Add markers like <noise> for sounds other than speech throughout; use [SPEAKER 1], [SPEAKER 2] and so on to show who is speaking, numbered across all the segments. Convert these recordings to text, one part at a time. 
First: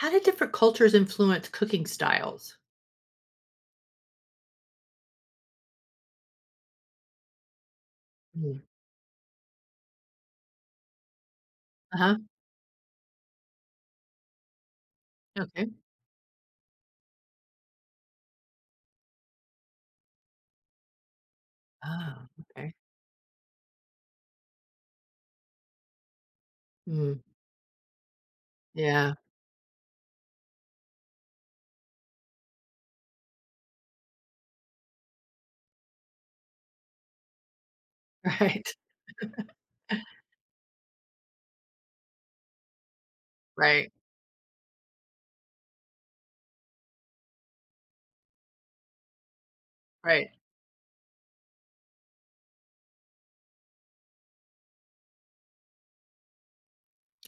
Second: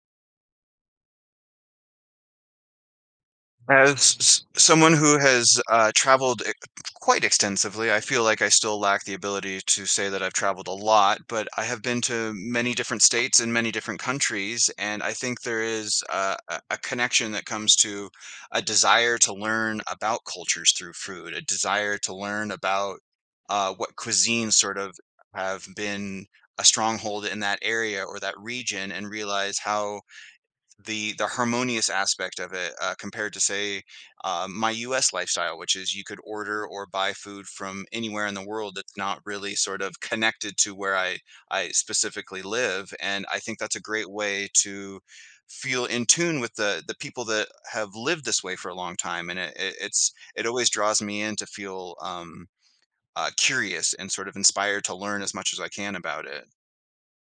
[SPEAKER 1] How did different cultures influence cooking styles?
[SPEAKER 2] Someone who has traveled quite extensively, I feel like I
[SPEAKER 1] Mm.
[SPEAKER 2] still lack the ability to say that I've traveled a lot, but I have been
[SPEAKER 1] Uh-huh.
[SPEAKER 2] to many different states and many different countries, and I think there
[SPEAKER 1] Okay.
[SPEAKER 2] is a connection that comes to a desire to learn about cultures through food, a desire to
[SPEAKER 1] Oh,
[SPEAKER 2] learn
[SPEAKER 1] okay.
[SPEAKER 2] about what cuisines sort of have been a
[SPEAKER 1] Mm.
[SPEAKER 2] stronghold in that area or that region, and
[SPEAKER 1] Yeah.
[SPEAKER 2] realize how the harmonious aspect of it compared to say my U.S. lifestyle, which is you could order or buy food from anywhere in
[SPEAKER 1] <laughs>
[SPEAKER 2] the
[SPEAKER 1] Right.
[SPEAKER 2] world that's not really sort of connected to where I specifically live, and I think that's a
[SPEAKER 1] Right.
[SPEAKER 2] great way to feel in tune with the people that have lived this way for a long time, and it, it, it's
[SPEAKER 1] Right.
[SPEAKER 2] it always draws me in to feel curious and sort of inspired to learn as much as I can about it.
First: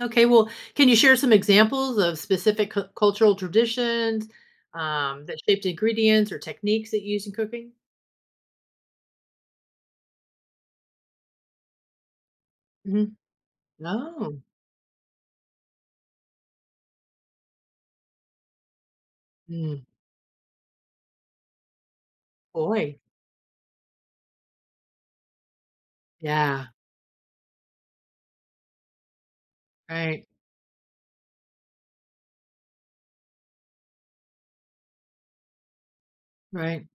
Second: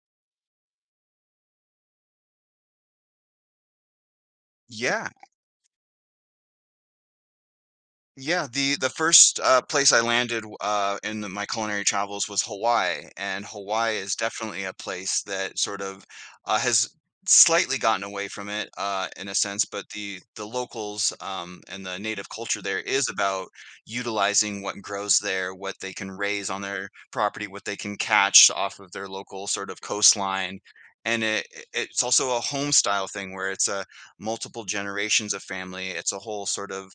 [SPEAKER 1] Okay. Well, can you share some examples of specific cultural traditions
[SPEAKER 2] Yeah,
[SPEAKER 1] that shaped ingredients or techniques that you use in cooking?
[SPEAKER 2] yeah. The first, place I landed, in the my culinary travels was
[SPEAKER 1] Hmm.
[SPEAKER 2] Hawaii, and Hawaii is
[SPEAKER 1] Oh,
[SPEAKER 2] definitely a place that has slightly gotten away from it, in a sense,
[SPEAKER 1] mm,
[SPEAKER 2] but the locals, and the native culture there
[SPEAKER 1] boy.
[SPEAKER 2] is about utilizing what grows there, what they can raise on
[SPEAKER 1] Yeah.
[SPEAKER 2] their property, what they can catch off of their local sort of
[SPEAKER 1] Right.
[SPEAKER 2] coastline, and it's also a home style thing where it's, a multiple generations of family, it's a whole sort
[SPEAKER 1] Right.
[SPEAKER 2] of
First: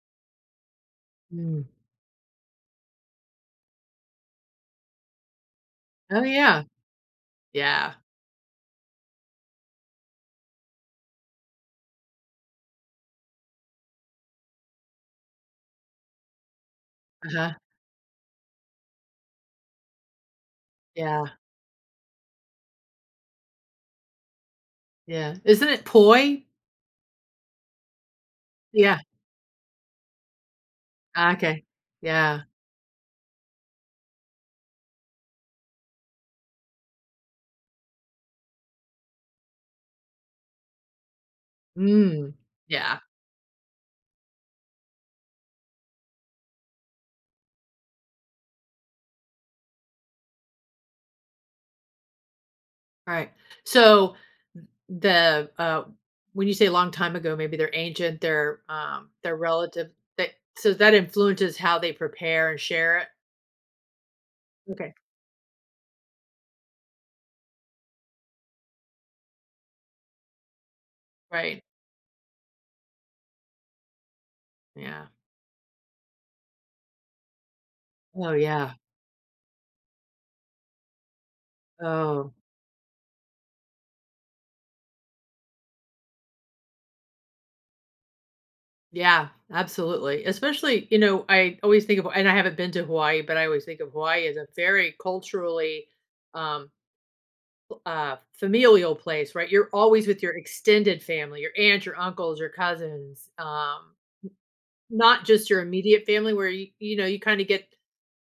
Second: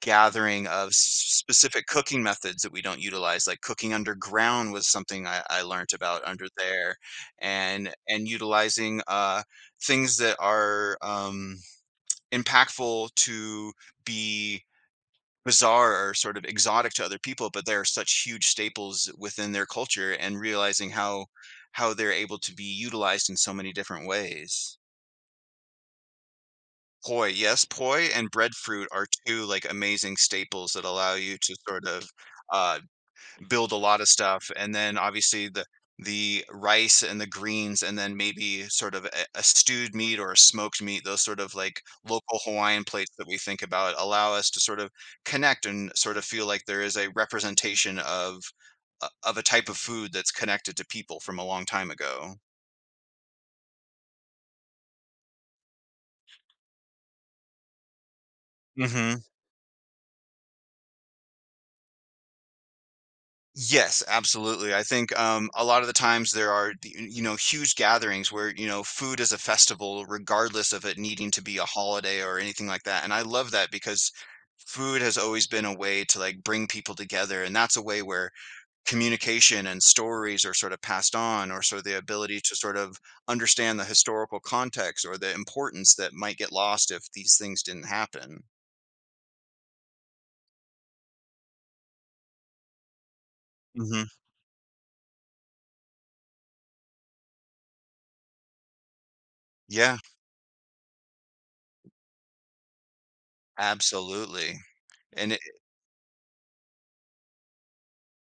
[SPEAKER 2] gathering of
[SPEAKER 1] Mm.
[SPEAKER 2] specific cooking methods that we don't utilize like cooking underground was something I learned
[SPEAKER 1] Oh,
[SPEAKER 2] about under
[SPEAKER 1] yeah.
[SPEAKER 2] there
[SPEAKER 1] Yeah.
[SPEAKER 2] and utilizing things that are impactful to be bizarre or sort of exotic to other people
[SPEAKER 1] Uh-huh.
[SPEAKER 2] but they're such huge staples within their culture and realizing
[SPEAKER 1] Yeah.
[SPEAKER 2] how they're able to be utilized in so many different ways.
[SPEAKER 1] Yeah. Isn't it poi?
[SPEAKER 2] Poi, yes, poi and breadfruit
[SPEAKER 1] Yeah.
[SPEAKER 2] are two like amazing staples that allow
[SPEAKER 1] Ah,
[SPEAKER 2] you to
[SPEAKER 1] okay.
[SPEAKER 2] sort of
[SPEAKER 1] Yeah.
[SPEAKER 2] uh, build a lot of stuff and then obviously the rice and the greens and then maybe sort of a stewed meat or a smoked meat those sort of like
[SPEAKER 1] Mm.
[SPEAKER 2] local Hawaiian
[SPEAKER 1] Yeah.
[SPEAKER 2] plates that we think about allow us to sort of connect and sort of feel like there is a representation of a type of food that's connected to people from a long time ago.
[SPEAKER 1] All right. So the when you say long time ago, maybe they're ancient,
[SPEAKER 2] Hmm.
[SPEAKER 1] they're relative. That, so that influences how they prepare and share it.
[SPEAKER 2] Yes, absolutely. I
[SPEAKER 1] Okay.
[SPEAKER 2] think a lot of the times there are, you know, huge gatherings where, you know, food is a festival, regardless of it needing to be
[SPEAKER 1] Right.
[SPEAKER 2] a holiday or anything like that. And I love that because food
[SPEAKER 1] Yeah.
[SPEAKER 2] has always been a way to like bring people together. And that's a way where
[SPEAKER 1] Oh yeah.
[SPEAKER 2] communication and stories are sort of passed on, or so the
[SPEAKER 1] Oh
[SPEAKER 2] ability to sort of understand the historical context or the importance that might get lost if these things didn't happen.
[SPEAKER 1] yeah, absolutely. Especially, you know, I always think of, and I haven't been to Hawaii, but I always think of
[SPEAKER 2] Hmm.
[SPEAKER 1] Hawaii as a very culturally um familial place, right? You're
[SPEAKER 2] Yeah,
[SPEAKER 1] always with your extended family, your aunt, your uncles, your cousins, um.
[SPEAKER 2] absolutely.
[SPEAKER 1] Not
[SPEAKER 2] And it,
[SPEAKER 1] just your immediate family, where you know, you kinda get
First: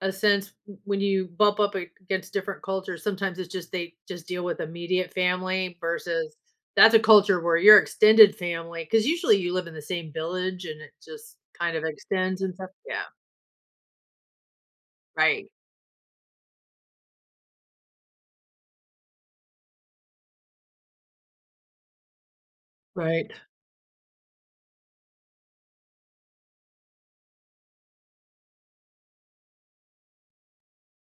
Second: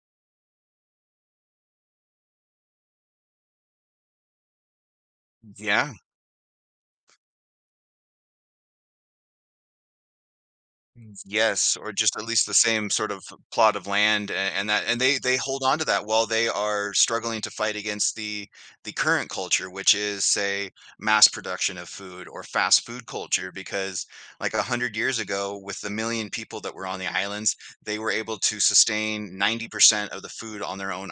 [SPEAKER 1] a sense, when you bump up against different cultures, sometimes it's just they just deal with immediate family
[SPEAKER 2] yeah.
[SPEAKER 1] versus that's a culture where your extended family, because usually you live in the same village and it
[SPEAKER 2] Yes,
[SPEAKER 1] just
[SPEAKER 2] yes,
[SPEAKER 1] kind of
[SPEAKER 2] or just at
[SPEAKER 1] extends
[SPEAKER 2] least
[SPEAKER 1] and
[SPEAKER 2] the
[SPEAKER 1] stuff.
[SPEAKER 2] same
[SPEAKER 1] Yeah,
[SPEAKER 2] sort of plot of land a and that and they
[SPEAKER 1] right,
[SPEAKER 2] hold on to that while they are struggling to fight against the current culture, which is, say, mass production of food or fast food
[SPEAKER 1] right.
[SPEAKER 2] culture, because, like, 100 years ago, with the 1,000,000 people that were on the islands, they were able to sustain 90% of the food on their own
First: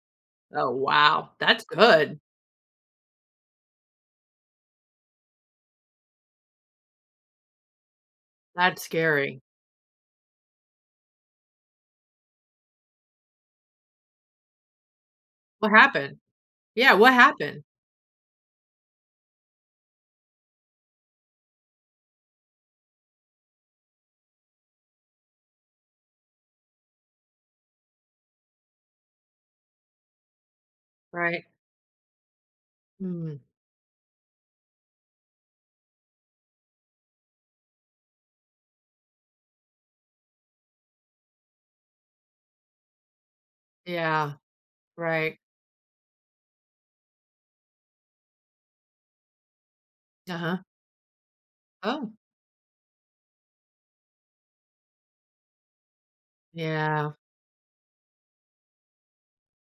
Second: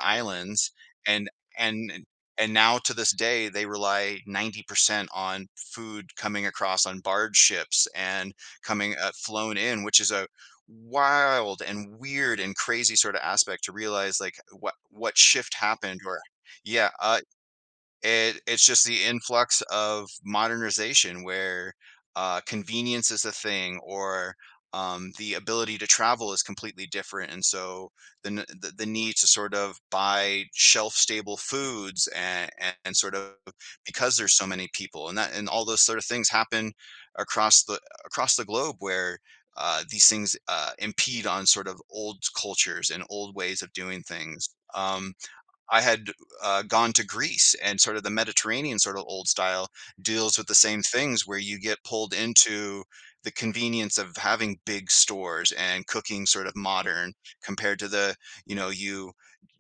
[SPEAKER 1] Oh,
[SPEAKER 2] islands, and
[SPEAKER 1] wow, that's
[SPEAKER 2] and
[SPEAKER 1] good.
[SPEAKER 2] and now to this day, they rely 90% on food coming across on barge ships and
[SPEAKER 1] That's
[SPEAKER 2] coming
[SPEAKER 1] scary.
[SPEAKER 2] flown in, which is a wild and weird and crazy sort of aspect to realize like what shift
[SPEAKER 1] What
[SPEAKER 2] happened
[SPEAKER 1] happened?
[SPEAKER 2] or yeah
[SPEAKER 1] Yeah, what
[SPEAKER 2] uh,
[SPEAKER 1] happened?
[SPEAKER 2] it it's just the influx of modernization where, convenience is a thing or, the ability to travel is completely different, and so the n the need to sort of buy shelf-stable
[SPEAKER 1] Right.
[SPEAKER 2] foods and sort of
[SPEAKER 1] Mm,
[SPEAKER 2] because there's so many people, and that and all those sort of things happen across the across the globe where, these things, impede on sort of old cultures and old ways of doing
[SPEAKER 1] yeah,
[SPEAKER 2] things, um.
[SPEAKER 1] right.
[SPEAKER 2] I had gone to Greece and sort of the Mediterranean sort of old style deals with the
[SPEAKER 1] Uh-huh.
[SPEAKER 2] same things where you get
[SPEAKER 1] Oh,
[SPEAKER 2] pulled into the convenience of having big stores and cooking sort of
[SPEAKER 1] yeah,
[SPEAKER 2] modern compared to the, you know, you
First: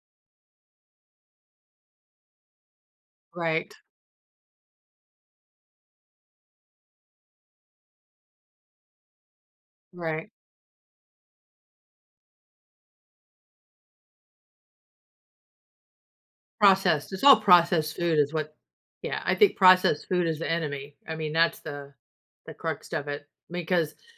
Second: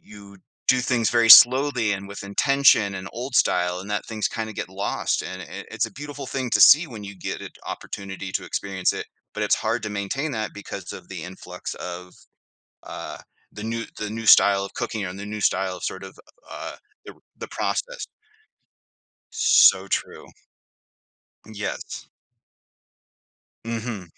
[SPEAKER 2] you do things very slowly and with intention and old
[SPEAKER 1] right,
[SPEAKER 2] style and that things kind of get lost and it's a beautiful thing to see when you get an opportunity to experience it but it's hard to
[SPEAKER 1] right.
[SPEAKER 2] maintain that because of the influx of uh, the new style of cooking or the new style of uh,
[SPEAKER 1] Processed.
[SPEAKER 2] the
[SPEAKER 1] It's all
[SPEAKER 2] the
[SPEAKER 1] processed
[SPEAKER 2] process.
[SPEAKER 1] food is what, yeah, I think
[SPEAKER 2] So
[SPEAKER 1] processed food
[SPEAKER 2] true.
[SPEAKER 1] is the enemy. I mean, that's the
[SPEAKER 2] Yes.
[SPEAKER 1] the crux of it, because
[SPEAKER 2] Mhm.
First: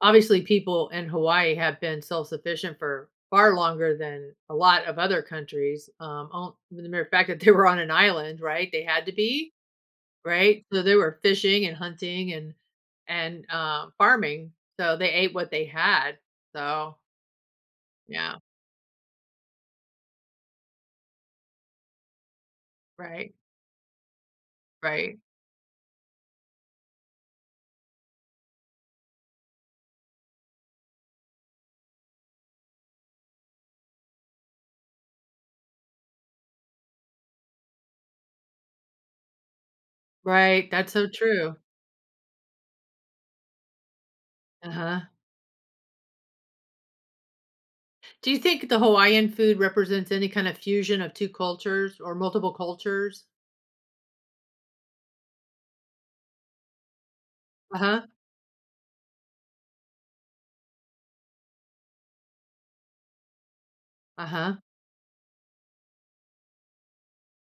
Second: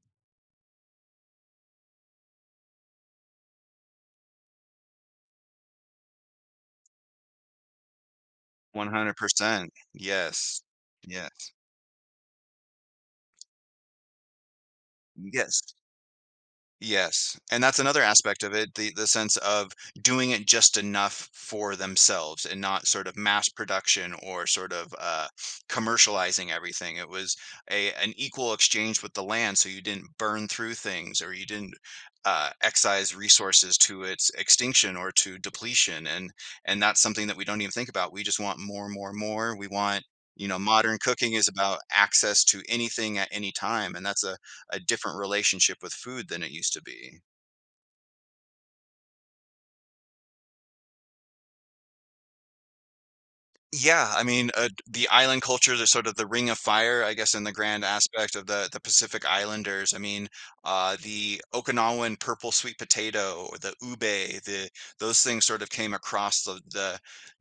[SPEAKER 1] obviously people in Hawaii have been self-sufficient for far longer than a lot of other countries. The mere fact that they were on an island, right? They had to be,
[SPEAKER 2] 100%. Yes.
[SPEAKER 1] right? So they were
[SPEAKER 2] Yes.
[SPEAKER 1] fishing and hunting and farming. So they ate what they
[SPEAKER 2] Yes.
[SPEAKER 1] had. So
[SPEAKER 2] Yes, and that's another
[SPEAKER 1] yeah,
[SPEAKER 2] aspect of it, the sense of doing it just enough for themselves and not sort of
[SPEAKER 1] right,
[SPEAKER 2] mass production or
[SPEAKER 1] right,
[SPEAKER 2] commercializing everything. It was a an equal exchange with the land, so you didn't burn through things or you didn't, excise resources to its extinction or to depletion, and that's something that we don't even think about. We just want more, more, more. We want, you know,
[SPEAKER 1] right. That's
[SPEAKER 2] modern
[SPEAKER 1] so
[SPEAKER 2] cooking is
[SPEAKER 1] true.
[SPEAKER 2] about access to anything at any time, and that's
[SPEAKER 1] Uh
[SPEAKER 2] a
[SPEAKER 1] huh.
[SPEAKER 2] different relationship with food than it used to be.
[SPEAKER 1] Do you think the Hawaiian food represents any kind of fusion of 2 cultures or multiple cultures?
[SPEAKER 2] Yeah, I mean, the island cultures are sort of the ring of fire, I guess, in the grand
[SPEAKER 1] Uh-huh,
[SPEAKER 2] aspect of the Pacific Islanders. I mean, the Okinawan purple sweet potato or the ube,
[SPEAKER 1] uh-huh.
[SPEAKER 2] the those things sort of came across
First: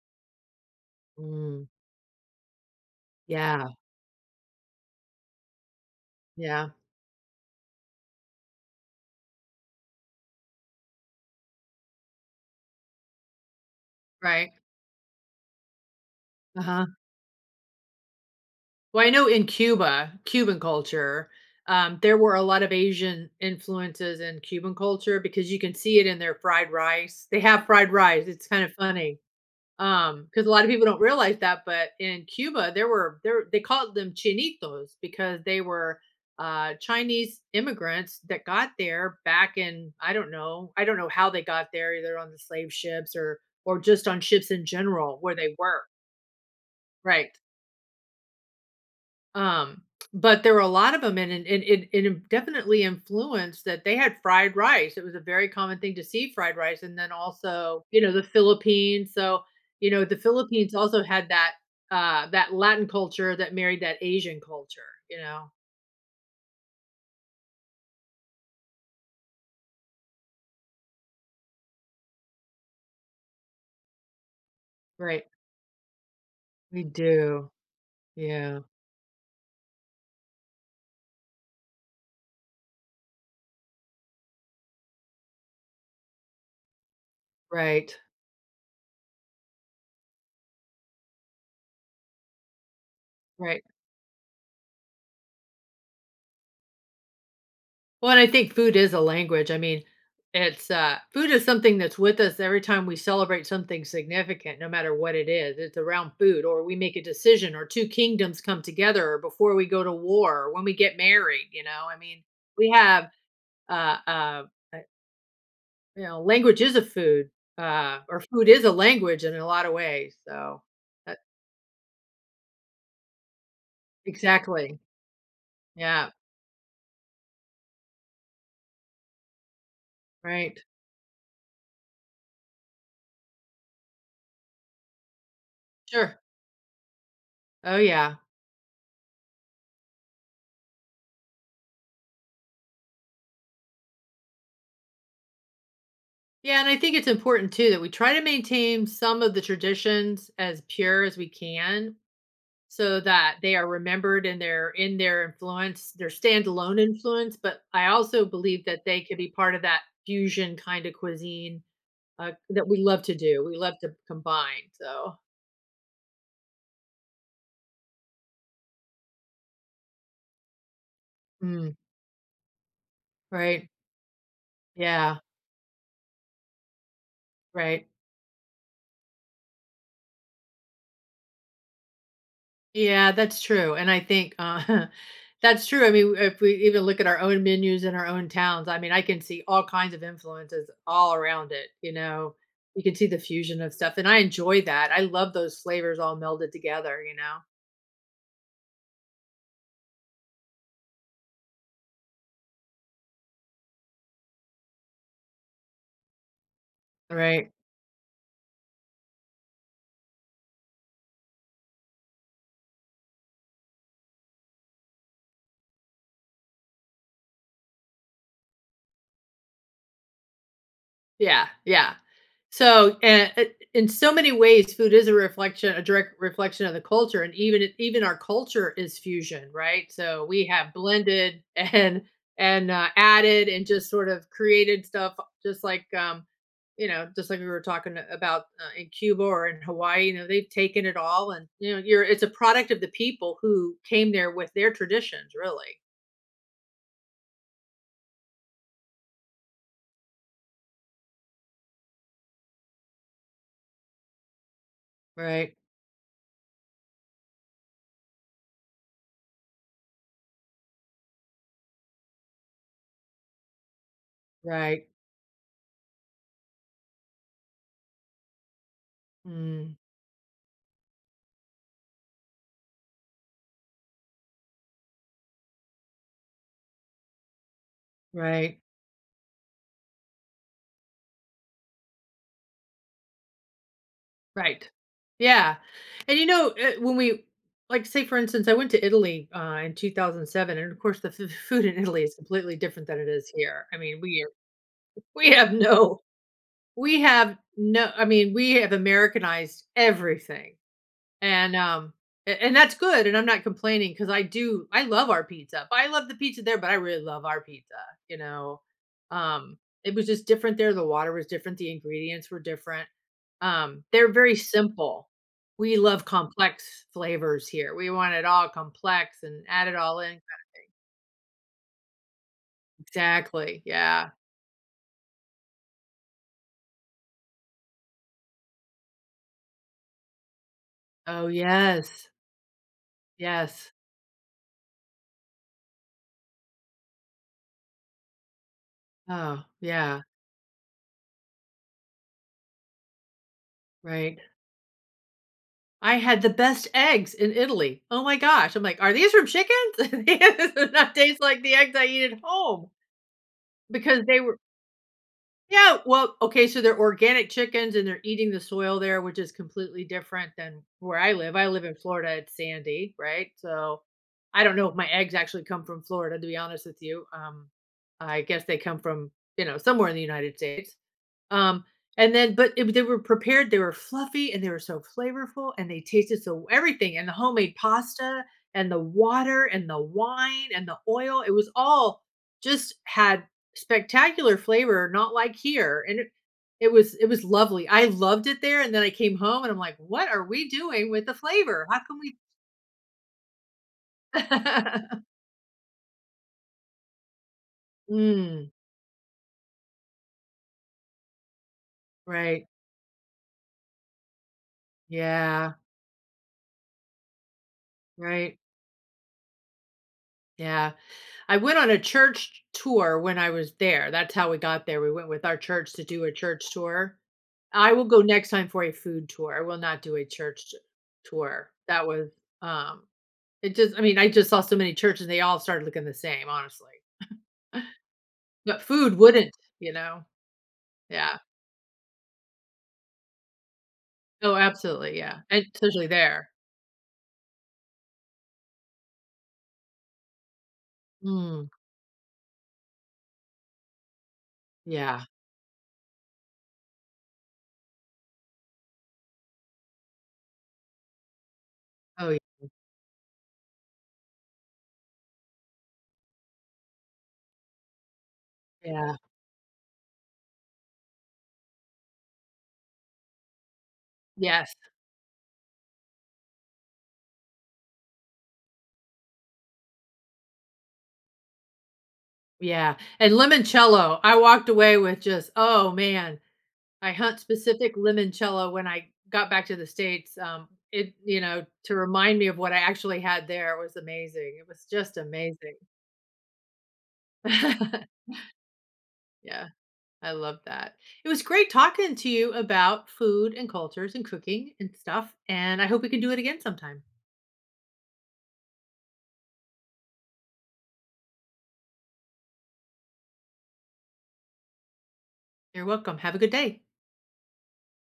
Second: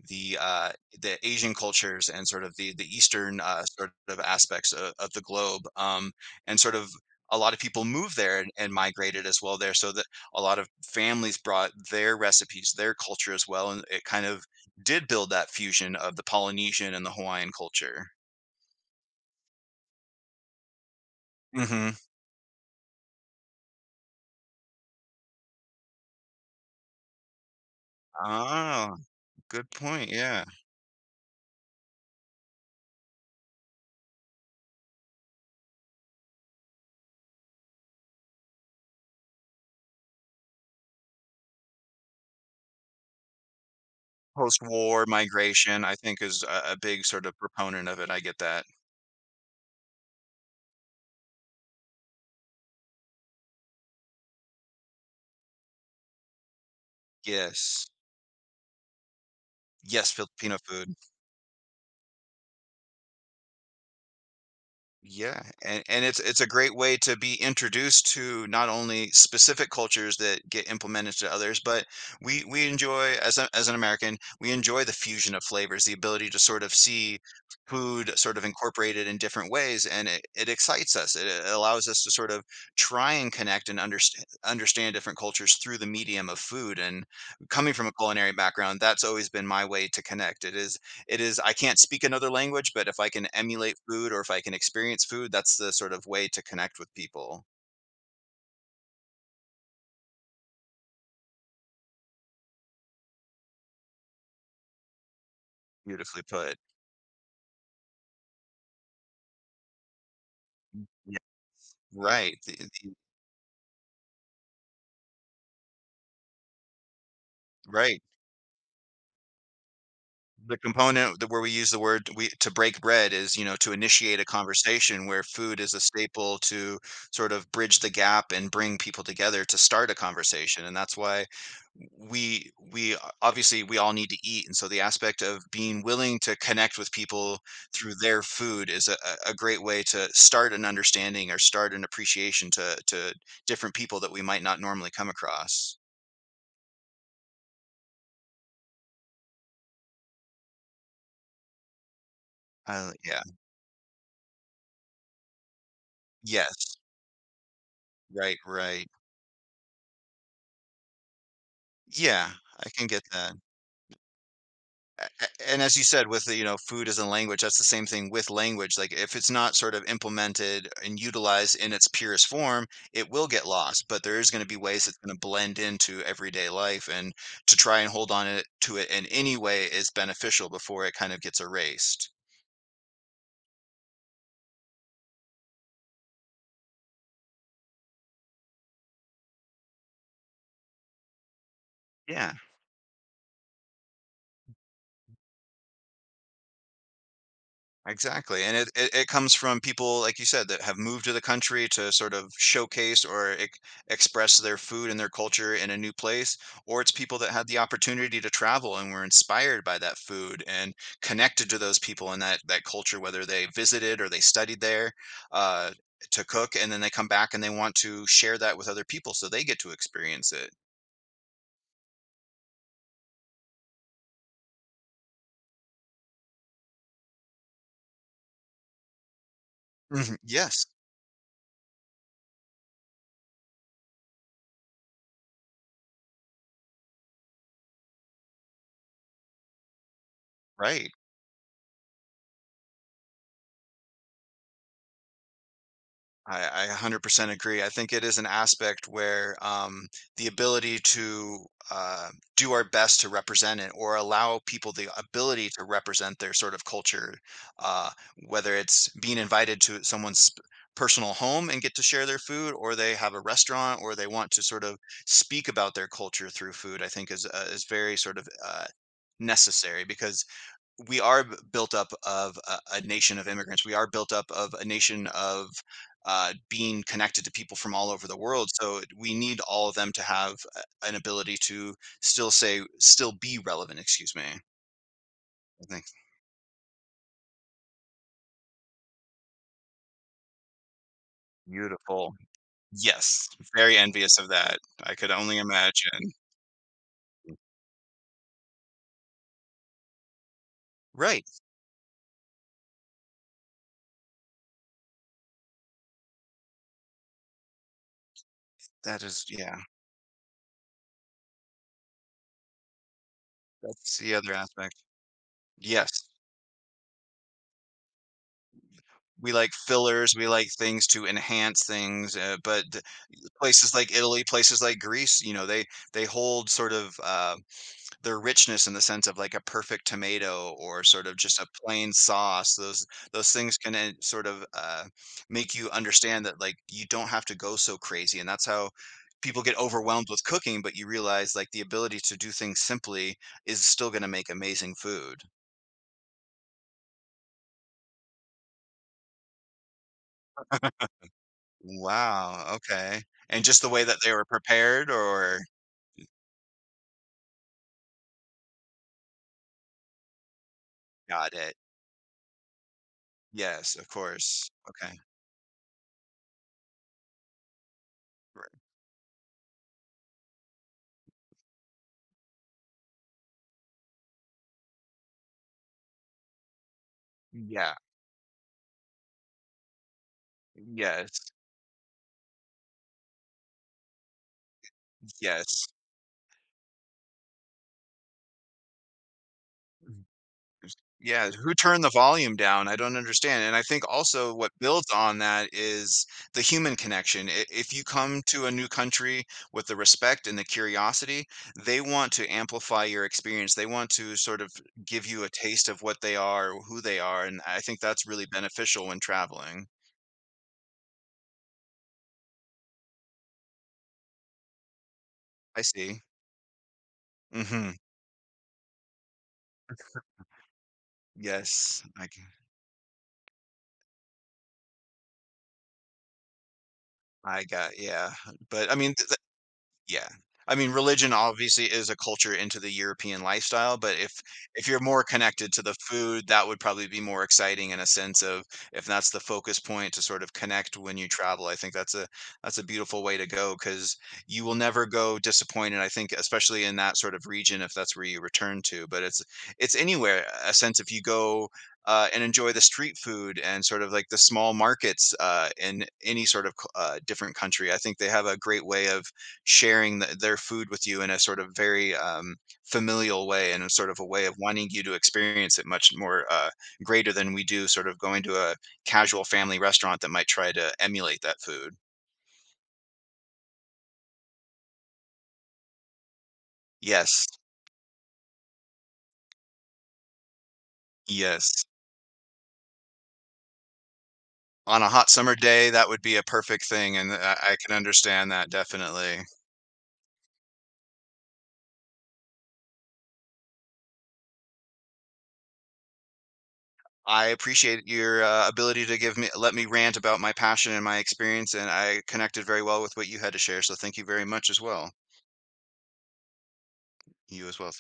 [SPEAKER 2] the uh, the Asian
[SPEAKER 1] Mm,
[SPEAKER 2] cultures and sort of the Eastern
[SPEAKER 1] yeah,
[SPEAKER 2] sort of aspects of the globe, and
[SPEAKER 1] yeah,
[SPEAKER 2] sort of. A lot of people moved there and migrated as well there, so that a lot of families brought their recipes, their culture as well, and it kind of
[SPEAKER 1] right,
[SPEAKER 2] did build that fusion of the
[SPEAKER 1] uh-huh.
[SPEAKER 2] Polynesian and the Hawaiian culture.
[SPEAKER 1] Well, I know in Cuba, Cuban culture,
[SPEAKER 2] Mhm.
[SPEAKER 1] there were a lot of Asian influences in Cuban culture, because you can see it in their fried rice. They have fried rice, it's kind of
[SPEAKER 2] Oh,
[SPEAKER 1] funny.
[SPEAKER 2] good point,
[SPEAKER 1] Um,
[SPEAKER 2] yeah.
[SPEAKER 1] because a lot of people don't realize that, but in Cuba, there they called them "Chinitos," because they were, Chinese immigrants that got there back in, I don't know, I don't know how they got there, either on the slave ships or just on ships in
[SPEAKER 2] Post-war
[SPEAKER 1] general where they
[SPEAKER 2] migration,
[SPEAKER 1] worked.
[SPEAKER 2] I think, is a big sort
[SPEAKER 1] Right.
[SPEAKER 2] of proponent of it, I get that.
[SPEAKER 1] Um, but there were a lot of them, and it definitely influenced that they had fried rice. It was a very common thing to see fried rice, and then also,
[SPEAKER 2] Yes.
[SPEAKER 1] you know, the Philippines. So, you know,
[SPEAKER 2] Yes,
[SPEAKER 1] the
[SPEAKER 2] Filipino
[SPEAKER 1] Philippines
[SPEAKER 2] food.
[SPEAKER 1] also had that, that Latin culture that married that Asian culture, you
[SPEAKER 2] Yeah,
[SPEAKER 1] know?
[SPEAKER 2] and it's a great way to be introduced to not only specific cultures that get implemented to others, but we enjoy as as an American, we enjoy the
[SPEAKER 1] Right.
[SPEAKER 2] fusion of flavors, the ability to sort of
[SPEAKER 1] We
[SPEAKER 2] see
[SPEAKER 1] do.
[SPEAKER 2] food sort of
[SPEAKER 1] Yeah.
[SPEAKER 2] incorporated in different ways, and it excites us. It allows us to sort of try and connect and understand different cultures through the medium of food. And coming from a
[SPEAKER 1] Right.
[SPEAKER 2] culinary background, that's always been my way to connect. It is I can't speak another language, but if I can
[SPEAKER 1] Right.
[SPEAKER 2] emulate food or if I can experience food, that's the sort of way to connect with people.
[SPEAKER 1] Well, and I think food is a language. I mean, it's food is something that's with us every time we celebrate something significant, no matter what it is. It's around
[SPEAKER 2] Beautifully
[SPEAKER 1] food,
[SPEAKER 2] put.
[SPEAKER 1] or we make a decision, or two kingdoms come together, or before we go to war, or when we get
[SPEAKER 2] Yeah.
[SPEAKER 1] married, you know. I mean,
[SPEAKER 2] Right,
[SPEAKER 1] we
[SPEAKER 2] the
[SPEAKER 1] have uh uh uh, you know, language is a food,
[SPEAKER 2] right.
[SPEAKER 1] or food is a language in a lot of ways.
[SPEAKER 2] The
[SPEAKER 1] So, uh,
[SPEAKER 2] component that where we use the word we to break bread is, you know, to initiate a
[SPEAKER 1] exactly.
[SPEAKER 2] conversation where food is a
[SPEAKER 1] Yeah.
[SPEAKER 2] staple to sort of bridge the gap and bring people together to start a
[SPEAKER 1] Right.
[SPEAKER 2] conversation. And that's why obviously we all need to eat. And so the aspect of being willing
[SPEAKER 1] Sure.
[SPEAKER 2] to connect with people
[SPEAKER 1] Oh,
[SPEAKER 2] through
[SPEAKER 1] yeah.
[SPEAKER 2] their food is a great way to start an understanding or start an appreciation to different people that we might not normally come across.
[SPEAKER 1] Yeah, and I think it's important too that we try to maintain some of the traditions as pure as we can, so
[SPEAKER 2] Yeah.
[SPEAKER 1] that they are remembered and they're in their influence, their
[SPEAKER 2] Yes.
[SPEAKER 1] standalone influence. But I also
[SPEAKER 2] Right,
[SPEAKER 1] believe that
[SPEAKER 2] right.
[SPEAKER 1] they could be part of that fusion kind of cuisine
[SPEAKER 2] Yeah,
[SPEAKER 1] that
[SPEAKER 2] I
[SPEAKER 1] we
[SPEAKER 2] can
[SPEAKER 1] love
[SPEAKER 2] get
[SPEAKER 1] to
[SPEAKER 2] that.
[SPEAKER 1] do. We love to combine. So,
[SPEAKER 2] A And as you said, with the, you know, food as a language, that's the same thing with language, like, if it's not sort of implemented and utilized
[SPEAKER 1] mm,
[SPEAKER 2] in its purest form, it will get
[SPEAKER 1] right.
[SPEAKER 2] lost, but there is gonna be ways it's
[SPEAKER 1] Yeah,
[SPEAKER 2] gonna blend into everyday life, and to try
[SPEAKER 1] right.
[SPEAKER 2] and hold on it to it in any way is beneficial before it kind of gets erased.
[SPEAKER 1] Yeah, that's true, and I think, <laughs> that's true. I mean, if we even look at our own menus in our own towns, I mean, I can see all kinds of influences all around it, you
[SPEAKER 2] Yeah.
[SPEAKER 1] know? You can see the fusion of stuff, and I enjoy that, I love those flavors all melded together, you know?
[SPEAKER 2] Exactly, and it comes from people, like you said, that have moved to the country to sort of showcase or ex express their food and their culture in a new place, or it's people that had
[SPEAKER 1] Right.
[SPEAKER 2] the opportunity to travel and were inspired by that food and connected to those people in that culture, whether they visited or they studied there uh, to cook, and then they come back and they want to share that with other people so they get to experience it.
[SPEAKER 1] Yeah, yeah. So, and in so many ways, food is a reflection, a direct reflection of the culture, and even our culture is fusion, right?
[SPEAKER 2] Mhm,
[SPEAKER 1] So we
[SPEAKER 2] Yes,
[SPEAKER 1] have blended <laughs> and added and just sort of created stuff, just like you know, just like we were talking about in Cuba or in Hawaii. You know, they've taken
[SPEAKER 2] right.
[SPEAKER 1] it all, and you know, you're it's a product of the people who came there with their traditions, really.
[SPEAKER 2] I 100% agree. I think it is an aspect where the ability to uh, do our best to represent it or allow people the ability
[SPEAKER 1] Right,
[SPEAKER 2] to represent their sort of culture, uh, whether it's being invited to someone's personal home and get to share their food, or they have a restaurant, or they want to sort of
[SPEAKER 1] right,
[SPEAKER 2] speak about their culture through food, I think is very
[SPEAKER 1] mm,
[SPEAKER 2] necessary because we are built up of a nation of immigrants. We are built up of a nation of being connected to people from all over the world.
[SPEAKER 1] right.
[SPEAKER 2] So we need all of them to have an ability to still say, still be relevant. Excuse me.
[SPEAKER 1] Right. Yeah.
[SPEAKER 2] I think
[SPEAKER 1] And you know, when we like say for instance, I went to Italy in 2007, and of course the <laughs> food in Italy
[SPEAKER 2] beautiful.
[SPEAKER 1] is completely different than it
[SPEAKER 2] Yes,
[SPEAKER 1] is here.
[SPEAKER 2] very
[SPEAKER 1] I mean,
[SPEAKER 2] envious
[SPEAKER 1] we
[SPEAKER 2] of
[SPEAKER 1] are,
[SPEAKER 2] that. I could
[SPEAKER 1] we
[SPEAKER 2] only
[SPEAKER 1] have no
[SPEAKER 2] imagine.
[SPEAKER 1] we have no, I mean, we have Americanized everything.
[SPEAKER 2] Right.
[SPEAKER 1] And, a and that's good, and I'm not complaining, because I love our pizza, but I love the pizza there, but I really love our pizza, you know?
[SPEAKER 2] That is,
[SPEAKER 1] Um,
[SPEAKER 2] yeah.
[SPEAKER 1] it was just different there, the water was different, the ingredients were different.
[SPEAKER 2] That's
[SPEAKER 1] They're
[SPEAKER 2] the other
[SPEAKER 1] very
[SPEAKER 2] aspect.
[SPEAKER 1] simple. We love
[SPEAKER 2] Yes.
[SPEAKER 1] complex flavors here. We want it all complex
[SPEAKER 2] We
[SPEAKER 1] and
[SPEAKER 2] like
[SPEAKER 1] add it all
[SPEAKER 2] fillers.
[SPEAKER 1] in.
[SPEAKER 2] We like things to enhance things, but
[SPEAKER 1] Exactly,
[SPEAKER 2] places like
[SPEAKER 1] yeah.
[SPEAKER 2] Italy, places like Greece, you know, they hold their richness in the sense of like a perfect tomato or sort of
[SPEAKER 1] Oh,
[SPEAKER 2] just a plain
[SPEAKER 1] yes.
[SPEAKER 2] sauce. Those things
[SPEAKER 1] Yes.
[SPEAKER 2] can en sort make you understand that, like, you don't have to go so crazy, and that's how people
[SPEAKER 1] Oh,
[SPEAKER 2] get
[SPEAKER 1] yeah,
[SPEAKER 2] overwhelmed with cooking, but you realize, like, the ability to do things simply is still gonna
[SPEAKER 1] right.
[SPEAKER 2] make amazing food.
[SPEAKER 1] I had the best eggs in Italy. Oh my gosh. I'm like, "Are these from chickens?" <laughs> This does not taste like the eggs I eat at
[SPEAKER 2] Wow,
[SPEAKER 1] home,
[SPEAKER 2] okay. And just the way that
[SPEAKER 1] because
[SPEAKER 2] they
[SPEAKER 1] they
[SPEAKER 2] were
[SPEAKER 1] were.
[SPEAKER 2] prepared or
[SPEAKER 1] Yeah, well, okay, so they're organic chickens and they're eating the soil there, which is completely different than where I
[SPEAKER 2] got
[SPEAKER 1] live. I
[SPEAKER 2] it.
[SPEAKER 1] live in Florida, it's sandy, right?
[SPEAKER 2] Yes,
[SPEAKER 1] So
[SPEAKER 2] of
[SPEAKER 1] I
[SPEAKER 2] course.
[SPEAKER 1] don't know if my
[SPEAKER 2] Okay.
[SPEAKER 1] eggs actually come from Florida, to be honest with you. I guess
[SPEAKER 2] Right.
[SPEAKER 1] they come from, you know, somewhere in the United States. Um, and then but it, they were prepared, they were fluffy, and they were so flavorful, and they tasted so everything, and the homemade
[SPEAKER 2] Yeah.
[SPEAKER 1] pasta, and the water, and the wine, and the oil, it
[SPEAKER 2] Yes,
[SPEAKER 1] was all just had spectacular flavor, not like
[SPEAKER 2] yes.
[SPEAKER 1] here, and it was it was lovely. I loved it there, and then I came home, and I'm like,
[SPEAKER 2] Mhm.
[SPEAKER 1] "What are we doing with the
[SPEAKER 2] Yeah, who
[SPEAKER 1] flavor? How
[SPEAKER 2] turned the
[SPEAKER 1] can we?"
[SPEAKER 2] volume down? I don't understand, and I think also what builds
[SPEAKER 1] <laughs>
[SPEAKER 2] on that is the human connection. I if you come to
[SPEAKER 1] Mm,
[SPEAKER 2] a new country with the respect and the curiosity, they want to
[SPEAKER 1] right.
[SPEAKER 2] amplify your experience. They want to sort of give you a
[SPEAKER 1] Yeah,
[SPEAKER 2] taste of what they are or who they are, and I think that's really
[SPEAKER 1] right.
[SPEAKER 2] beneficial when traveling.
[SPEAKER 1] Yeah. I went on a church tour when I was there. That's how we got there. We went with our
[SPEAKER 2] I
[SPEAKER 1] church to
[SPEAKER 2] see.
[SPEAKER 1] do a church tour. I
[SPEAKER 2] Mhm.
[SPEAKER 1] will go next time for a food tour. I will not do a tour.
[SPEAKER 2] Yes,
[SPEAKER 1] That
[SPEAKER 2] I
[SPEAKER 1] was
[SPEAKER 2] g
[SPEAKER 1] um, it just, I mean, I just saw so many churches, they all started looking the same, honestly.
[SPEAKER 2] I got yeah,
[SPEAKER 1] But
[SPEAKER 2] but I mean
[SPEAKER 1] food
[SPEAKER 2] th
[SPEAKER 1] wouldn't, you know.
[SPEAKER 2] Yeah. I mean, religion
[SPEAKER 1] Yeah.
[SPEAKER 2] obviously is a culture into the European lifestyle, but
[SPEAKER 1] Oh,
[SPEAKER 2] if you're
[SPEAKER 1] absolutely.
[SPEAKER 2] more
[SPEAKER 1] Yeah. And
[SPEAKER 2] connected to the
[SPEAKER 1] especially
[SPEAKER 2] food,
[SPEAKER 1] there.
[SPEAKER 2] that would probably be more exciting in a sense of if that's the focus point to sort of connect when you
[SPEAKER 1] Mm,
[SPEAKER 2] travel. I think that's a beautiful way to go because you will never
[SPEAKER 1] yeah.
[SPEAKER 2] go disappointed. I think especially in that sort of region if that's where you return to, but it's anywhere a sense if you go
[SPEAKER 1] Oh, y-
[SPEAKER 2] and enjoy the street food and sort of like the small markets in any sort of different country. I think they have a great way
[SPEAKER 1] yeah.
[SPEAKER 2] of sharing the, their food with you in a sort of very familial way and a sort of a way of
[SPEAKER 1] Yes.
[SPEAKER 2] wanting you to experience it much more greater than we do sort of going to a casual family restaurant that might try to emulate that food.
[SPEAKER 1] Yeah. And limoncello, I walked away with just, oh man, I hunt
[SPEAKER 2] Yes,
[SPEAKER 1] specific limoncello when I got back to the States. It, you know,
[SPEAKER 2] yes.
[SPEAKER 1] to remind me of what I actually had there was amazing. It was
[SPEAKER 2] On a
[SPEAKER 1] just
[SPEAKER 2] hot summer
[SPEAKER 1] amazing.
[SPEAKER 2] day, that would be a perfect thing, and I can
[SPEAKER 1] <laughs> Yeah,
[SPEAKER 2] understand that definitely.
[SPEAKER 1] I love that. It was great talking to you about food and cultures and cooking and stuff. And I hope we can do it again sometime.
[SPEAKER 2] I appreciate your ability to give me let me rant about my passion and my experience, and I connected very well with what you had to share. So thank you very much as well.
[SPEAKER 1] You're welcome. Have a good day.
[SPEAKER 2] You as well.